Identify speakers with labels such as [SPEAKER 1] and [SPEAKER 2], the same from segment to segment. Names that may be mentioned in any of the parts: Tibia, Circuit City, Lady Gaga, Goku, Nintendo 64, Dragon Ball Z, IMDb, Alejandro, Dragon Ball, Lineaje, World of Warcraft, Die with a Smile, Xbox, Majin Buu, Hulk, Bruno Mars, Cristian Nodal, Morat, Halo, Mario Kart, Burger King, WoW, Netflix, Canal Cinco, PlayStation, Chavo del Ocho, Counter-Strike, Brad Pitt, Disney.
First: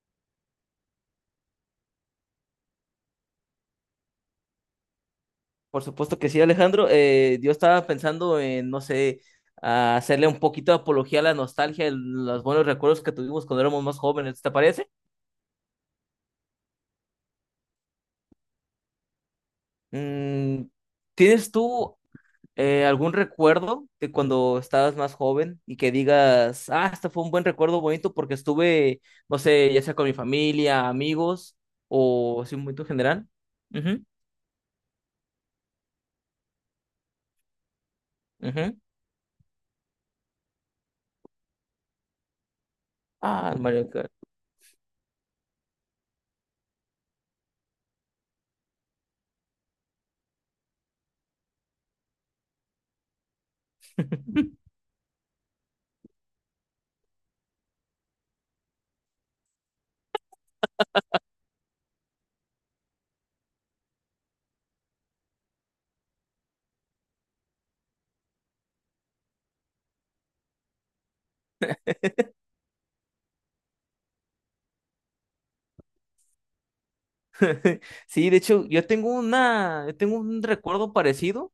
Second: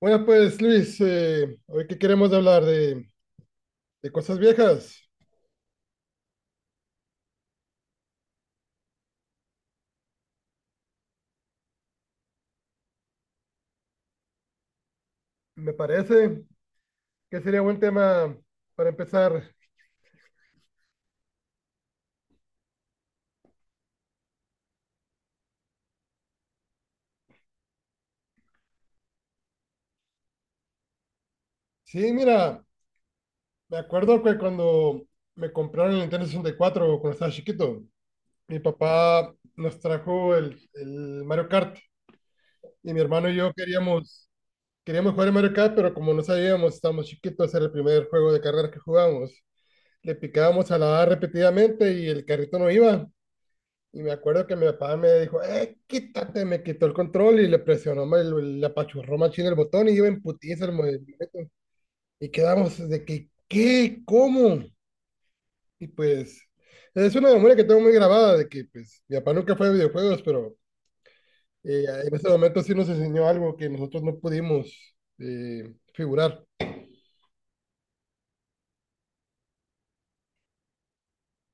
[SPEAKER 1] Bueno, pues Luis, hoy que queremos hablar de cosas viejas,
[SPEAKER 2] Por supuesto que sí, Alejandro. Yo estaba pensando en, no sé, a hacerle un poquito de apología a la nostalgia, los buenos recuerdos que tuvimos cuando éramos más jóvenes, ¿te parece?
[SPEAKER 1] me parece que sería buen tema para empezar.
[SPEAKER 2] Mm, ¿Tienes tú algún recuerdo de cuando estabas más joven y que digas, ah, este fue un buen recuerdo bonito porque estuve, no sé, ya sea con mi familia, amigos
[SPEAKER 1] Sí,
[SPEAKER 2] o así un
[SPEAKER 1] mira,
[SPEAKER 2] momento general?
[SPEAKER 1] me
[SPEAKER 2] Ujú,
[SPEAKER 1] acuerdo que cuando me compraron el Nintendo 64, cuando estaba chiquito, mi
[SPEAKER 2] ujú.
[SPEAKER 1] papá nos trajo el Mario Kart y mi hermano y yo
[SPEAKER 2] Ah, el Mario Kart.
[SPEAKER 1] queríamos jugar el Mario Kart, pero como no sabíamos, estábamos chiquitos, era el primer juego de carreras que jugábamos. Le picábamos a la A repetidamente y el carrito no iba. Y me acuerdo que mi papá me dijo, quítate, me quitó el control y le presionó, le apachurró machín el botón y iba en putiza el movimiento. Y quedamos de que, ¿qué? ¿Cómo? Y pues, es una memoria que tengo muy grabada de que, pues, mi papá nunca fue de videojuegos, pero en ese momento sí nos enseñó algo que nosotros no pudimos figurar.
[SPEAKER 2] Sí, de hecho, yo tengo un recuerdo parecido,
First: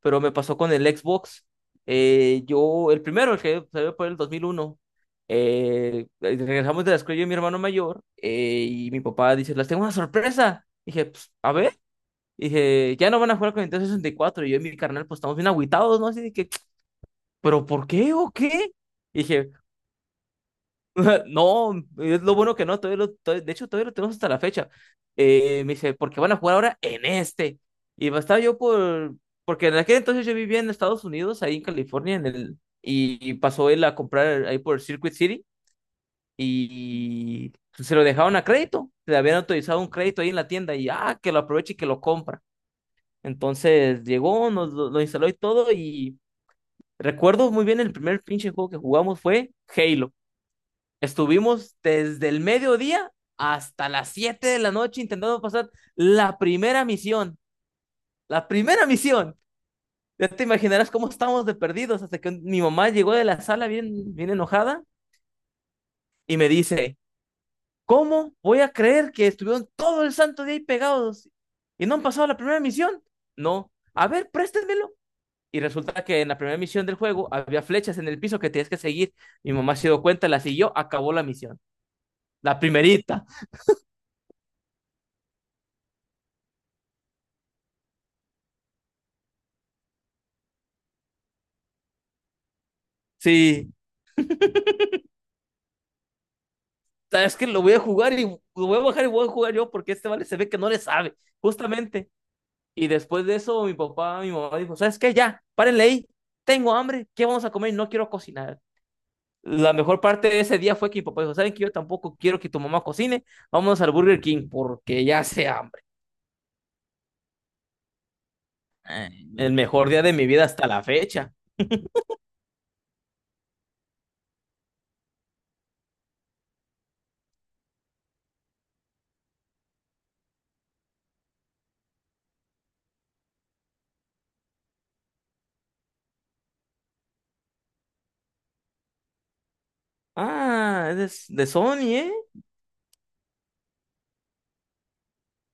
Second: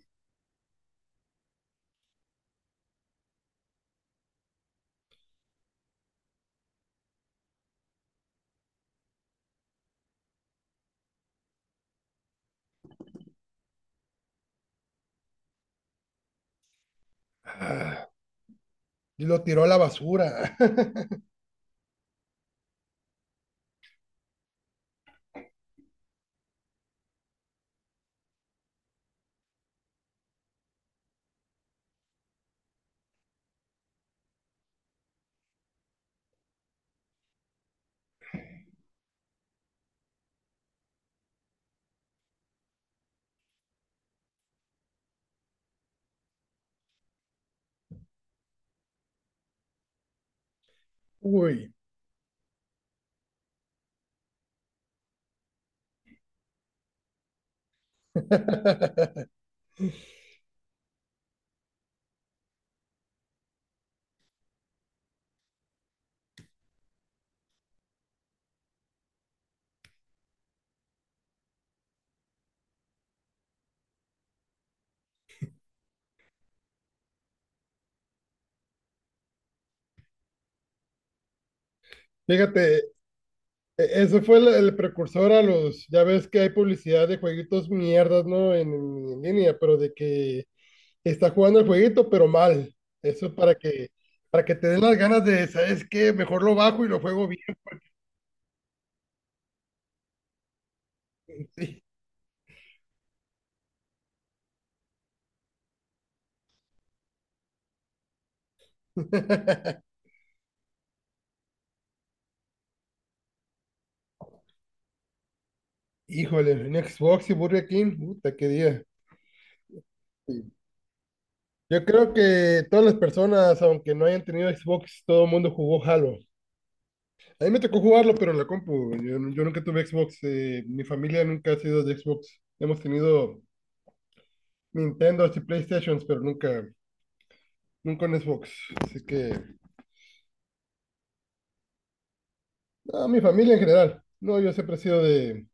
[SPEAKER 2] pero me pasó con el Xbox. Yo, el primero, el que salió por el 2001, regresamos de la escuela yo y mi hermano mayor, y mi papá dice, las tengo una sorpresa. Dije, "Pues, a ver". Dije, ya no van a jugar con Nintendo 64. Y cuatro. Y yo y mi carnal, pues estamos bien agüitados, ¿no? Así de que, ¿pero por
[SPEAKER 1] Ah,
[SPEAKER 2] qué o qué?
[SPEAKER 1] y lo
[SPEAKER 2] Dije,
[SPEAKER 1] tiró a la basura.
[SPEAKER 2] no, es lo bueno que no, de hecho, todavía lo tenemos hasta la fecha. Me dice, porque van a jugar ahora en este. Y pues, estaba yo por, porque en aquel entonces yo vivía en Estados Unidos, ahí en California, en y pasó él a comprar ahí por Circuit City y se lo dejaron a crédito, le habían autorizado un crédito ahí en la tienda y que lo aproveche y que lo compra. Entonces llegó, lo instaló y todo y recuerdo muy bien el primer pinche juego que jugamos fue Halo.
[SPEAKER 1] Uy.
[SPEAKER 2] Estuvimos desde el mediodía hasta las 7 de la noche intentando pasar la primera misión. La primera misión. Ya te imaginarás cómo estábamos de perdidos, hasta que mi mamá llegó de la sala bien, bien enojada y me dice, ¿cómo voy a creer que estuvieron todo el santo día ahí pegados y no han pasado la primera misión? No. A ver, préstenmelo. Y resulta que en la primera misión del juego había flechas en el piso que tienes que seguir. Mi mamá se dio cuenta, las siguió, acabó la misión. La
[SPEAKER 1] Fíjate,
[SPEAKER 2] primerita.
[SPEAKER 1] Eso fue el precursor a los, ya ves que hay publicidad de jueguitos mierdas, ¿no? En línea, pero de que está jugando el jueguito, pero mal. Eso
[SPEAKER 2] Sí,
[SPEAKER 1] para que te den las ganas de, ¿sabes qué? Mejor lo bajo y lo juego
[SPEAKER 2] es
[SPEAKER 1] bien,
[SPEAKER 2] que lo voy a jugar y lo voy a bajar y voy a jugar yo, porque este vale se ve que no le sabe,
[SPEAKER 1] sí.
[SPEAKER 2] justamente. Y después de eso, mi papá, mi mamá dijo, ¿sabes qué? Ya, párenle ahí, tengo hambre, ¿qué vamos a comer? No quiero cocinar. La mejor parte de ese día fue que mi papá dijo, ¿saben que yo tampoco quiero que tu mamá cocine. Vamos al Burger King porque ya hace hambre.
[SPEAKER 1] Híjole, un Xbox y Burger King, puta, qué día.
[SPEAKER 2] El mejor día de mi vida
[SPEAKER 1] Sí.
[SPEAKER 2] hasta la fecha.
[SPEAKER 1] Yo creo que todas las personas, aunque no hayan tenido Xbox, todo el mundo jugó Halo. A mí me tocó jugarlo, pero en la compu. Yo nunca tuve Xbox. Mi familia nunca ha sido de Xbox. Hemos tenido Nintendo y PlayStation, pero nunca, nunca un Xbox. Así que,
[SPEAKER 2] Ah, es de Sony, ¿eh?
[SPEAKER 1] a mi familia en general. No, yo siempre he sido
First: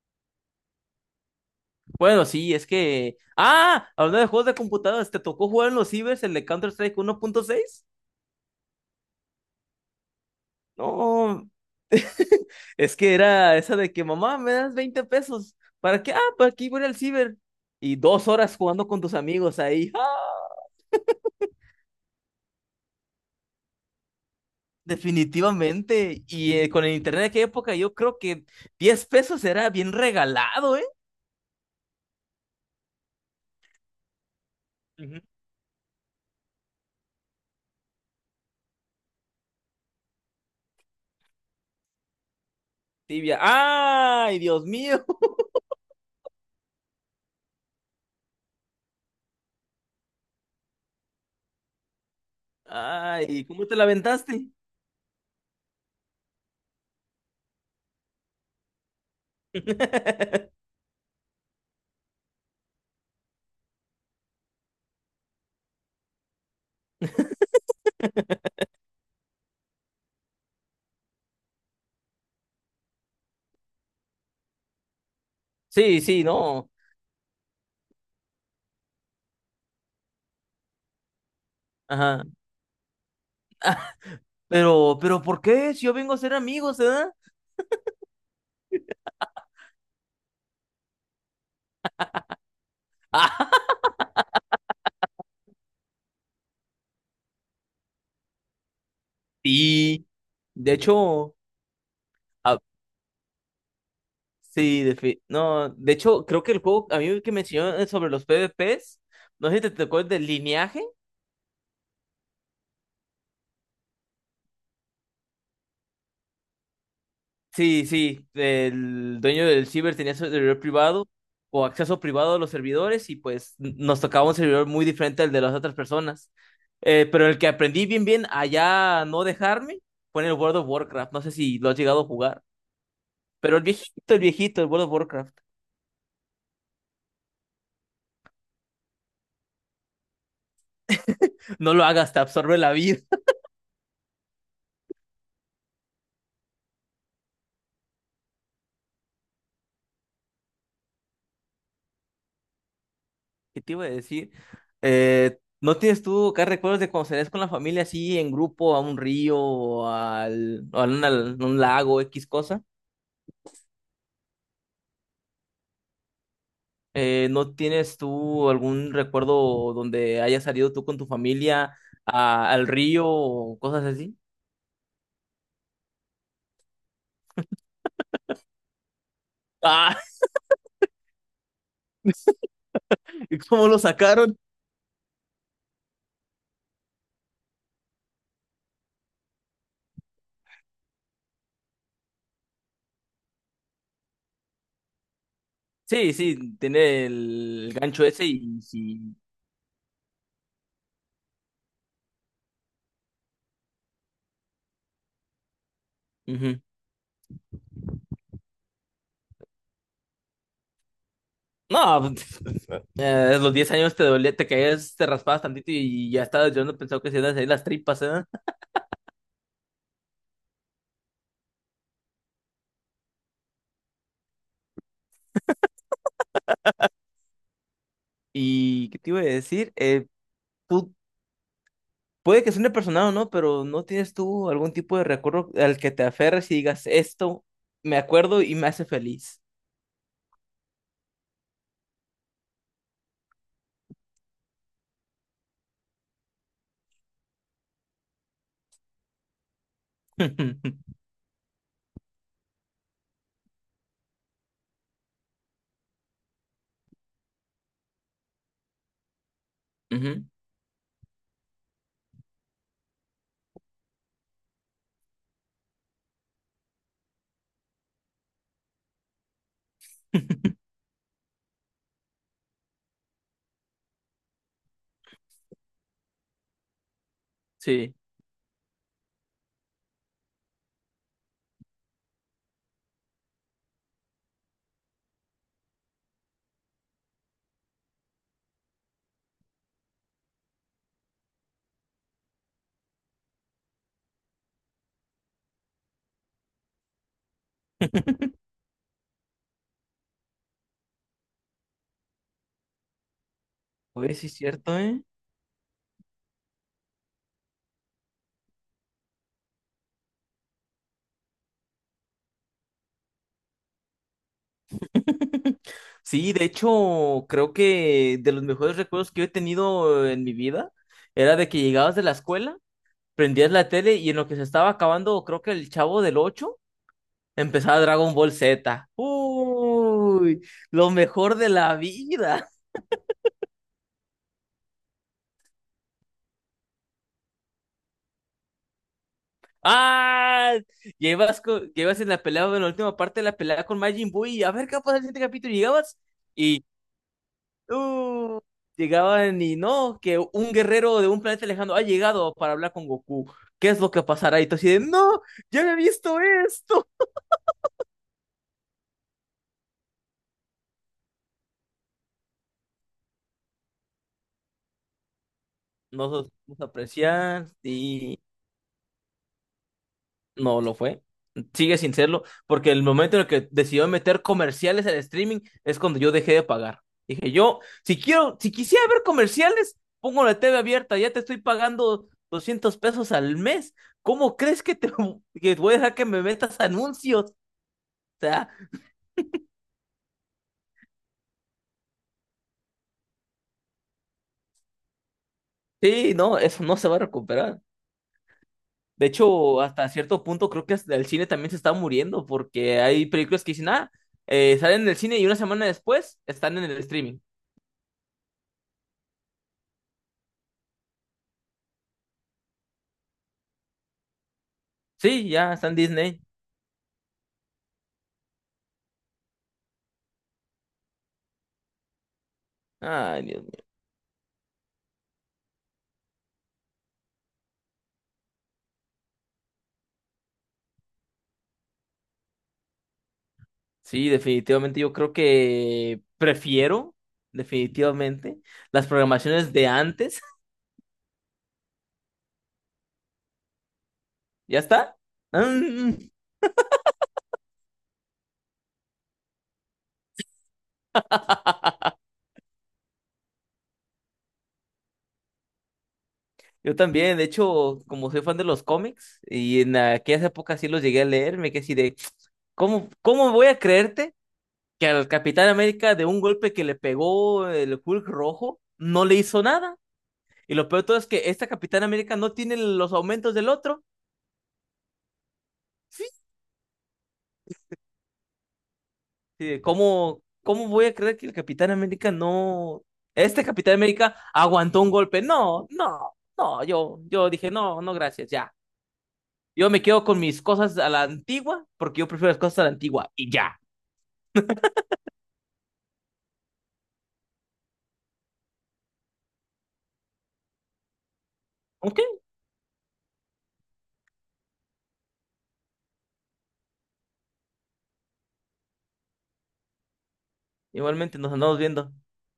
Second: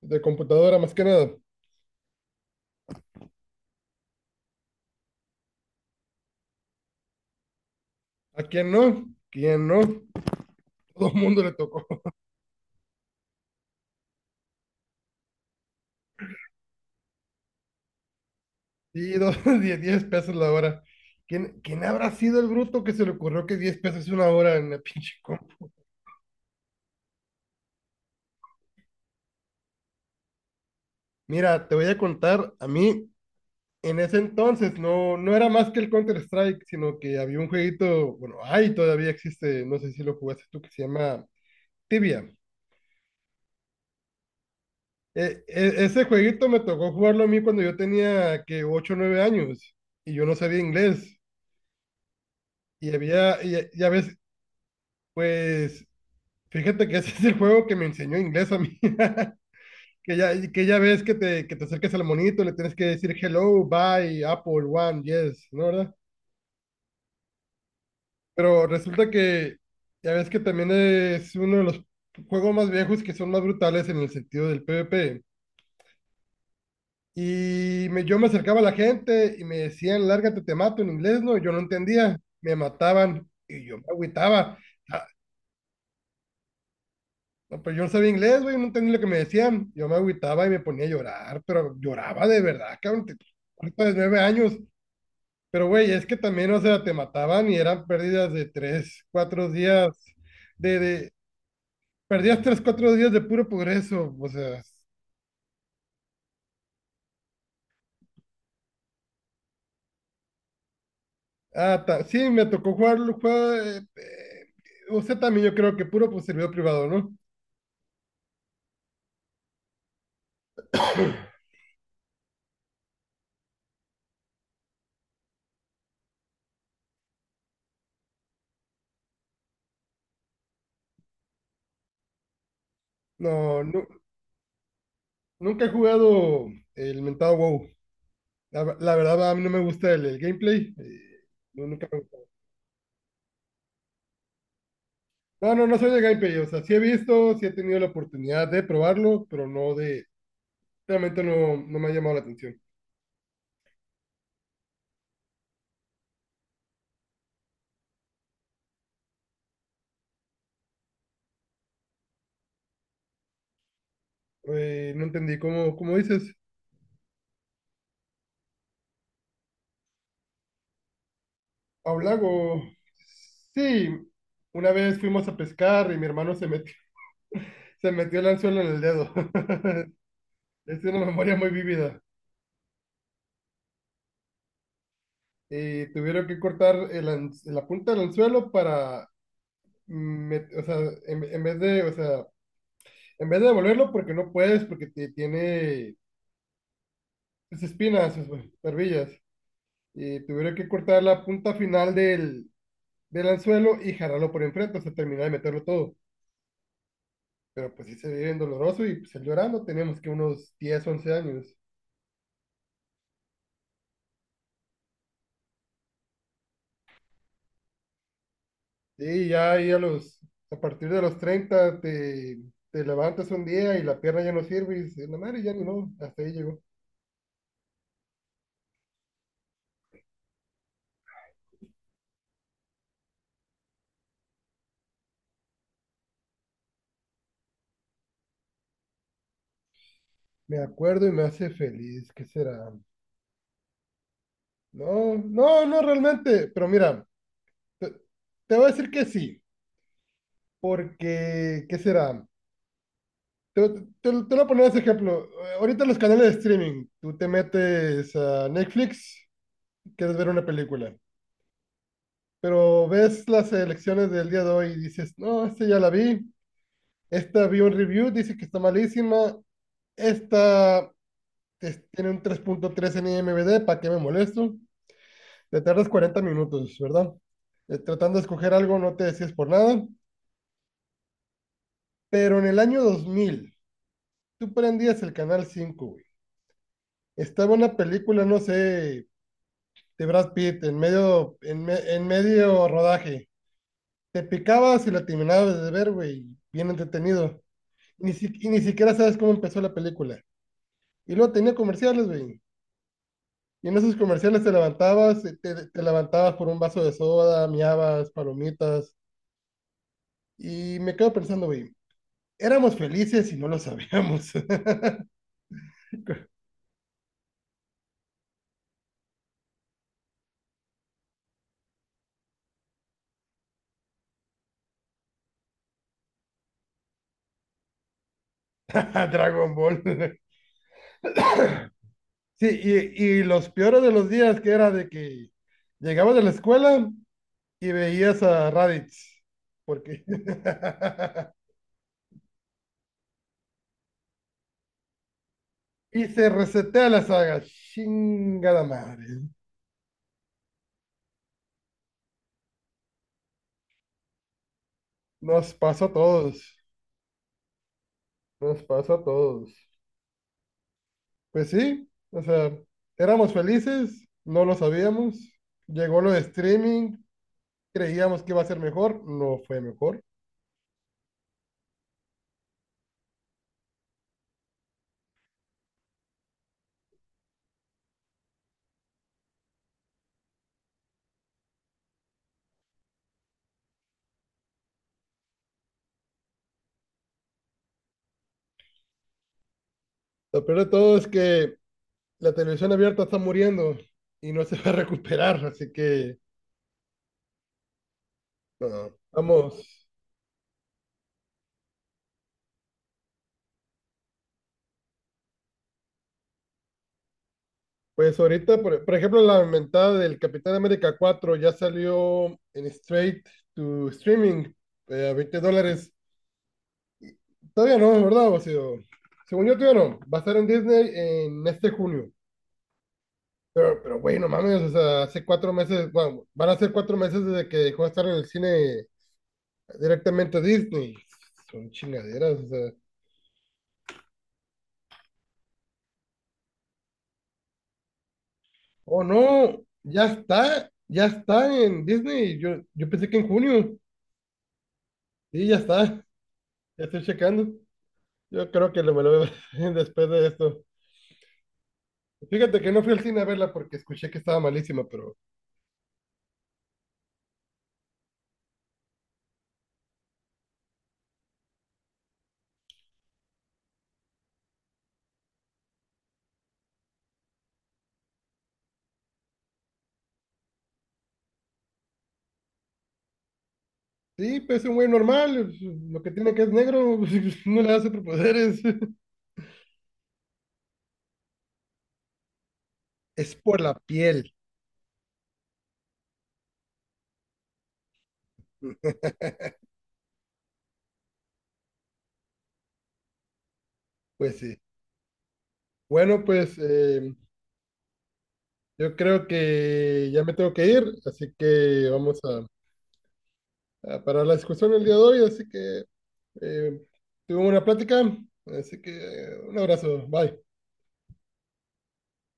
[SPEAKER 1] de computadora más que nada.
[SPEAKER 2] Bueno, sí, es que... Ah, hablando de juegos de computadoras, ¿te tocó jugar en los cibers el de Counter-Strike 1.6?
[SPEAKER 1] ¿A quién no? ¿Quién no? Todo el mundo
[SPEAKER 2] No,
[SPEAKER 1] le tocó.
[SPEAKER 2] es que era esa de que mamá, me das 20 pesos. ¿Para qué? Ah, para aquí voy al ciber. Y dos horas jugando con
[SPEAKER 1] Sí,
[SPEAKER 2] tus amigos ahí.
[SPEAKER 1] 10,
[SPEAKER 2] ¡Ah!
[SPEAKER 1] pesos la hora. ¿Quién, quién habrá sido el bruto que se le ocurrió que 10 pesos es una hora en la pinche compu?
[SPEAKER 2] Definitivamente. Y con el internet de aquella época, yo creo que 10 pesos era bien regalado, ¿eh?
[SPEAKER 1] Mira, te voy a contar, a mí en ese entonces
[SPEAKER 2] Ujú.
[SPEAKER 1] no era más que el Counter-Strike, sino que había un jueguito, bueno, ahí todavía existe, no sé si lo jugaste tú, que se llama Tibia.
[SPEAKER 2] Tibia. ¡Ay, Dios mío!
[SPEAKER 1] Ese jueguito me tocó jugarlo a mí cuando yo tenía que 8 o 9 años y yo no sabía inglés. Y había,
[SPEAKER 2] ¡Ay,
[SPEAKER 1] y,
[SPEAKER 2] cómo te la
[SPEAKER 1] ya ves,
[SPEAKER 2] aventaste!
[SPEAKER 1] pues fíjate que ese es el juego que me enseñó inglés a mí. Que ya ves que te acerques al monito, le tienes que decir hello, bye, Apple, one, yes, ¿no, verdad? Pero resulta que ya ves que también es uno de los juegos más viejos que son más brutales en el sentido del PvP.
[SPEAKER 2] Sí, sí, no.
[SPEAKER 1] Yo me acercaba a la gente y me decían, lárgate, te mato en inglés, ¿no? Y yo no entendía,
[SPEAKER 2] Ajá.
[SPEAKER 1] me mataban y yo me agüitaba.
[SPEAKER 2] Pero,
[SPEAKER 1] Ah,
[SPEAKER 2] pero, ¿por qué? Si yo vengo a ser amigos, ¿verdad?
[SPEAKER 1] no, pero yo no sabía inglés, güey, no entendía lo que me decían. Yo me agüitaba y me ponía a llorar, pero lloraba de verdad, cabrón,
[SPEAKER 2] Ah,
[SPEAKER 1] ahorita de nueve años. Pero, güey, es que también, o sea, te mataban y eran pérdidas de tres, cuatro días,
[SPEAKER 2] sí. De
[SPEAKER 1] de, de,
[SPEAKER 2] hecho,
[SPEAKER 1] perdías
[SPEAKER 2] a-
[SPEAKER 1] tres, cuatro días de puro progreso, o sea,
[SPEAKER 2] Sí, no, de hecho, creo que el juego, a mí el que me enseñó sobre los PvPs, no sé si te tocó el del lineaje.
[SPEAKER 1] Ah, sí, me tocó jugarlo, juega, o sea, también yo creo que puro pues servidor privado, ¿no?
[SPEAKER 2] Sí, sí, el dueño del ciber tenía su servidor privado o acceso privado a los servidores y pues nos tocaba un servidor muy diferente al de las otras personas. Pero el que aprendí bien, bien, allá no dejarme, fue en el World of Warcraft. No sé si lo has llegado a jugar, pero
[SPEAKER 1] No,
[SPEAKER 2] el
[SPEAKER 1] nu-
[SPEAKER 2] viejito, el viejito, el World of Warcraft.
[SPEAKER 1] nunca he jugado el mentado WoW. La la verdad, a mí no me gusta el gameplay. No,
[SPEAKER 2] No lo
[SPEAKER 1] nunca me
[SPEAKER 2] hagas,
[SPEAKER 1] gusta.
[SPEAKER 2] te absorbe la vida.
[SPEAKER 1] No, no, no soy de gameplay. O sea, sí he visto, sí he tenido la oportunidad de probarlo, pero no de... Realmente no, no me ha llamado la atención.
[SPEAKER 2] ¿Qué te iba a decir? ¿No tienes tú acá recuerdos de cuando salías con la familia así en grupo a un río o al, o a un lago, X cosa?
[SPEAKER 1] No entendí cómo, cómo dices.
[SPEAKER 2] ¿No tienes tú algún recuerdo donde hayas salido tú con tu familia
[SPEAKER 1] A un lago.
[SPEAKER 2] al río o cosas
[SPEAKER 1] Sí,
[SPEAKER 2] así?
[SPEAKER 1] una vez fuimos a pescar y mi hermano se metió el anzuelo en el dedo.
[SPEAKER 2] Ah,
[SPEAKER 1] Es una memoria muy vívida.
[SPEAKER 2] ¿Y cómo lo sacaron?
[SPEAKER 1] Y tuvieron que cortar la punta del anzuelo para, o sea, en vez de, o sea, en vez de devolverlo porque no puedes, porque tiene
[SPEAKER 2] Sí, sí, tiene
[SPEAKER 1] sus
[SPEAKER 2] el gancho
[SPEAKER 1] espinas,
[SPEAKER 2] ese
[SPEAKER 1] sus
[SPEAKER 2] y
[SPEAKER 1] barbillas.
[SPEAKER 2] sí.
[SPEAKER 1] Y tuvieron que cortar la punta final del anzuelo y jalarlo por enfrente, o sea, terminar de meterlo todo.
[SPEAKER 2] Ujú.
[SPEAKER 1] Pero pues sí se ve bien doloroso y pues él llorando, teníamos que unos 10 u 11 años.
[SPEAKER 2] No, a los 10 años te dolía, te caías, te raspabas tantito y ya estabas llorando, pensaba que se iban a salir las tripas, ¿eh?
[SPEAKER 1] Sí, ya ahí a los, a partir de los 30 te, te levantas un día y la pierna ya no sirve y dices, no madre, ya ni no, hasta ahí llegó.
[SPEAKER 2] ¿Y qué te iba a decir? Pu- Puede que suene personal o no, pero ¿no tienes tú algún tipo de recuerdo al que te aferres y digas, esto me acuerdo y me hace feliz?
[SPEAKER 1] Me acuerdo y me hace feliz, ¿qué será? No, no, no realmente, pero mira, te, te voy a decir que sí, porque, ¿qué será? Te lo voy a poner ese ejemplo. Ahorita los canales de streaming, tú te metes a Netflix, quieres
[SPEAKER 2] Ujú,
[SPEAKER 1] ver una película, pero ves las elecciones del día de hoy y dices, no, esta ya la vi, esta vi un review, dice que está malísima. Esta tiene un 3.3 en IMDb, ¿para qué me molesto? Te tardas 40 minutos, ¿verdad?
[SPEAKER 2] sí.
[SPEAKER 1] Tratando de escoger algo no te decías por nada. Pero en el año 2000, tú prendías el canal cinco. Güey. Estaba una película, no sé, de Brad Pitt en medio, en medio rodaje. Te picabas y la terminabas de ver, güey. Bien entretenido. Ni si- Y ni siquiera sabes cómo empezó la película. Y luego tenía comerciales, güey. Y en esos
[SPEAKER 2] Oye, sí es
[SPEAKER 1] comerciales te
[SPEAKER 2] cierto, ¿eh?
[SPEAKER 1] levantabas, te levantabas por un vaso de soda, miabas, palomitas. Y me quedo pensando, güey, éramos felices y no lo sabíamos.
[SPEAKER 2] Sí, de hecho, creo que de los mejores recuerdos que yo he tenido en mi vida era de que llegabas de la escuela, prendías la tele y en lo que se estaba acabando, creo que el Chavo del Ocho, empezaba Dragon Ball Z.
[SPEAKER 1] Dragon Ball.
[SPEAKER 2] Uy, lo mejor de la
[SPEAKER 1] Sí,
[SPEAKER 2] vida.
[SPEAKER 1] y los peores de los días que era de que llegabas de la escuela y veías a Raditz. Porque.
[SPEAKER 2] Ah, llevas, llevas en la pelea, en la última parte de la pelea con Majin Buu y a ver qué pasa en el siguiente capítulo. Y Llegabas
[SPEAKER 1] Y se
[SPEAKER 2] y
[SPEAKER 1] resetea la saga.
[SPEAKER 2] uh,
[SPEAKER 1] Chingada madre.
[SPEAKER 2] llegaban y no, que un guerrero de un planeta lejano ha llegado para hablar con Goku. ¿Qué es lo que pasará? Y tú así de, no,
[SPEAKER 1] Nos
[SPEAKER 2] ya había
[SPEAKER 1] pasó a
[SPEAKER 2] visto
[SPEAKER 1] todos.
[SPEAKER 2] esto.
[SPEAKER 1] Nos pasó a todos. Pues sí, o sea, éramos felices, no lo sabíamos. Llegó
[SPEAKER 2] Nos
[SPEAKER 1] lo de
[SPEAKER 2] vamos a
[SPEAKER 1] streaming,
[SPEAKER 2] apreciar y
[SPEAKER 1] creíamos que iba a ser mejor, no fue mejor.
[SPEAKER 2] no lo fue. Sigue sin serlo, porque el momento en el que decidió meter comerciales al streaming es cuando yo dejé de pagar. Dije, yo, si quisiera ver comerciales, pongo la TV abierta, ya te estoy pagando 200 pesos al mes. ¿Cómo crees que te que voy a dejar que me metas anuncios? O sea,
[SPEAKER 1] Lo peor de todo es que la televisión abierta está muriendo y no se va a recuperar, así
[SPEAKER 2] sí,
[SPEAKER 1] que
[SPEAKER 2] no, eso no se va a recuperar.
[SPEAKER 1] no,
[SPEAKER 2] De hecho,
[SPEAKER 1] vamos.
[SPEAKER 2] hasta cierto punto creo que hasta el cine también se está muriendo, porque hay películas que dicen, ah, salen en el cine y una semana después están en el streaming.
[SPEAKER 1] Pues ahorita, por ejemplo, la inventada del Capitán América 4 ya salió en straight to streaming a
[SPEAKER 2] Sí,
[SPEAKER 1] 20
[SPEAKER 2] ya están en
[SPEAKER 1] dólares.
[SPEAKER 2] Disney.
[SPEAKER 1] Todavía no, ¿verdad, Basilio? Según yo, todavía no. Va a estar en Disney en este junio.
[SPEAKER 2] Ay, Dios mío.
[SPEAKER 1] Pero güey, no mames, o sea, hace 4 meses, bueno, van a ser 4 meses desde que dejó de estar en el cine directamente Disney. Son chingaderas, o sea.
[SPEAKER 2] Sí, definitivamente yo creo que prefiero, definitivamente, las
[SPEAKER 1] Oh,
[SPEAKER 2] programaciones
[SPEAKER 1] no,
[SPEAKER 2] de antes.
[SPEAKER 1] ya está en Disney. Yo pensé que en junio.
[SPEAKER 2] ¿Ya está?
[SPEAKER 1] Sí, ya está,
[SPEAKER 2] Mm,
[SPEAKER 1] ya estoy checando. Yo creo que lo me lo veo después de esto. Fíjate que no fui al cine a verla porque escuché que estaba malísima, pero
[SPEAKER 2] yo también, de hecho, como soy fan de los cómics y en aquellas épocas sí los llegué a leer, me quedé así de, ¿cómo voy a creerte que al Capitán América de un golpe que le pegó el Hulk rojo no le hizo nada? Y lo peor de todo es que esta Capitán América no tiene los aumentos del otro.
[SPEAKER 1] sí, pues es un güey normal, lo
[SPEAKER 2] Sí,
[SPEAKER 1] que tiene que es negro, no le da superpoderes.
[SPEAKER 2] sí, de ¿cómo voy a creer que el Capitán América no...
[SPEAKER 1] Es
[SPEAKER 2] Este
[SPEAKER 1] por la
[SPEAKER 2] Capitán América
[SPEAKER 1] piel,
[SPEAKER 2] aguantó un golpe. No, no, no, yo dije, no, no, gracias, ya. Yo me quedo con mis cosas a la antigua, porque yo prefiero las cosas a la antigua, y ya.
[SPEAKER 1] pues sí. Bueno, pues yo creo que ya me tengo que ir, así que
[SPEAKER 2] Ok,
[SPEAKER 1] vamos a parar la discusión el día de hoy, así que eh, tuve una plática, así que un abrazo, bye.
[SPEAKER 2] igualmente nos andamos viendo.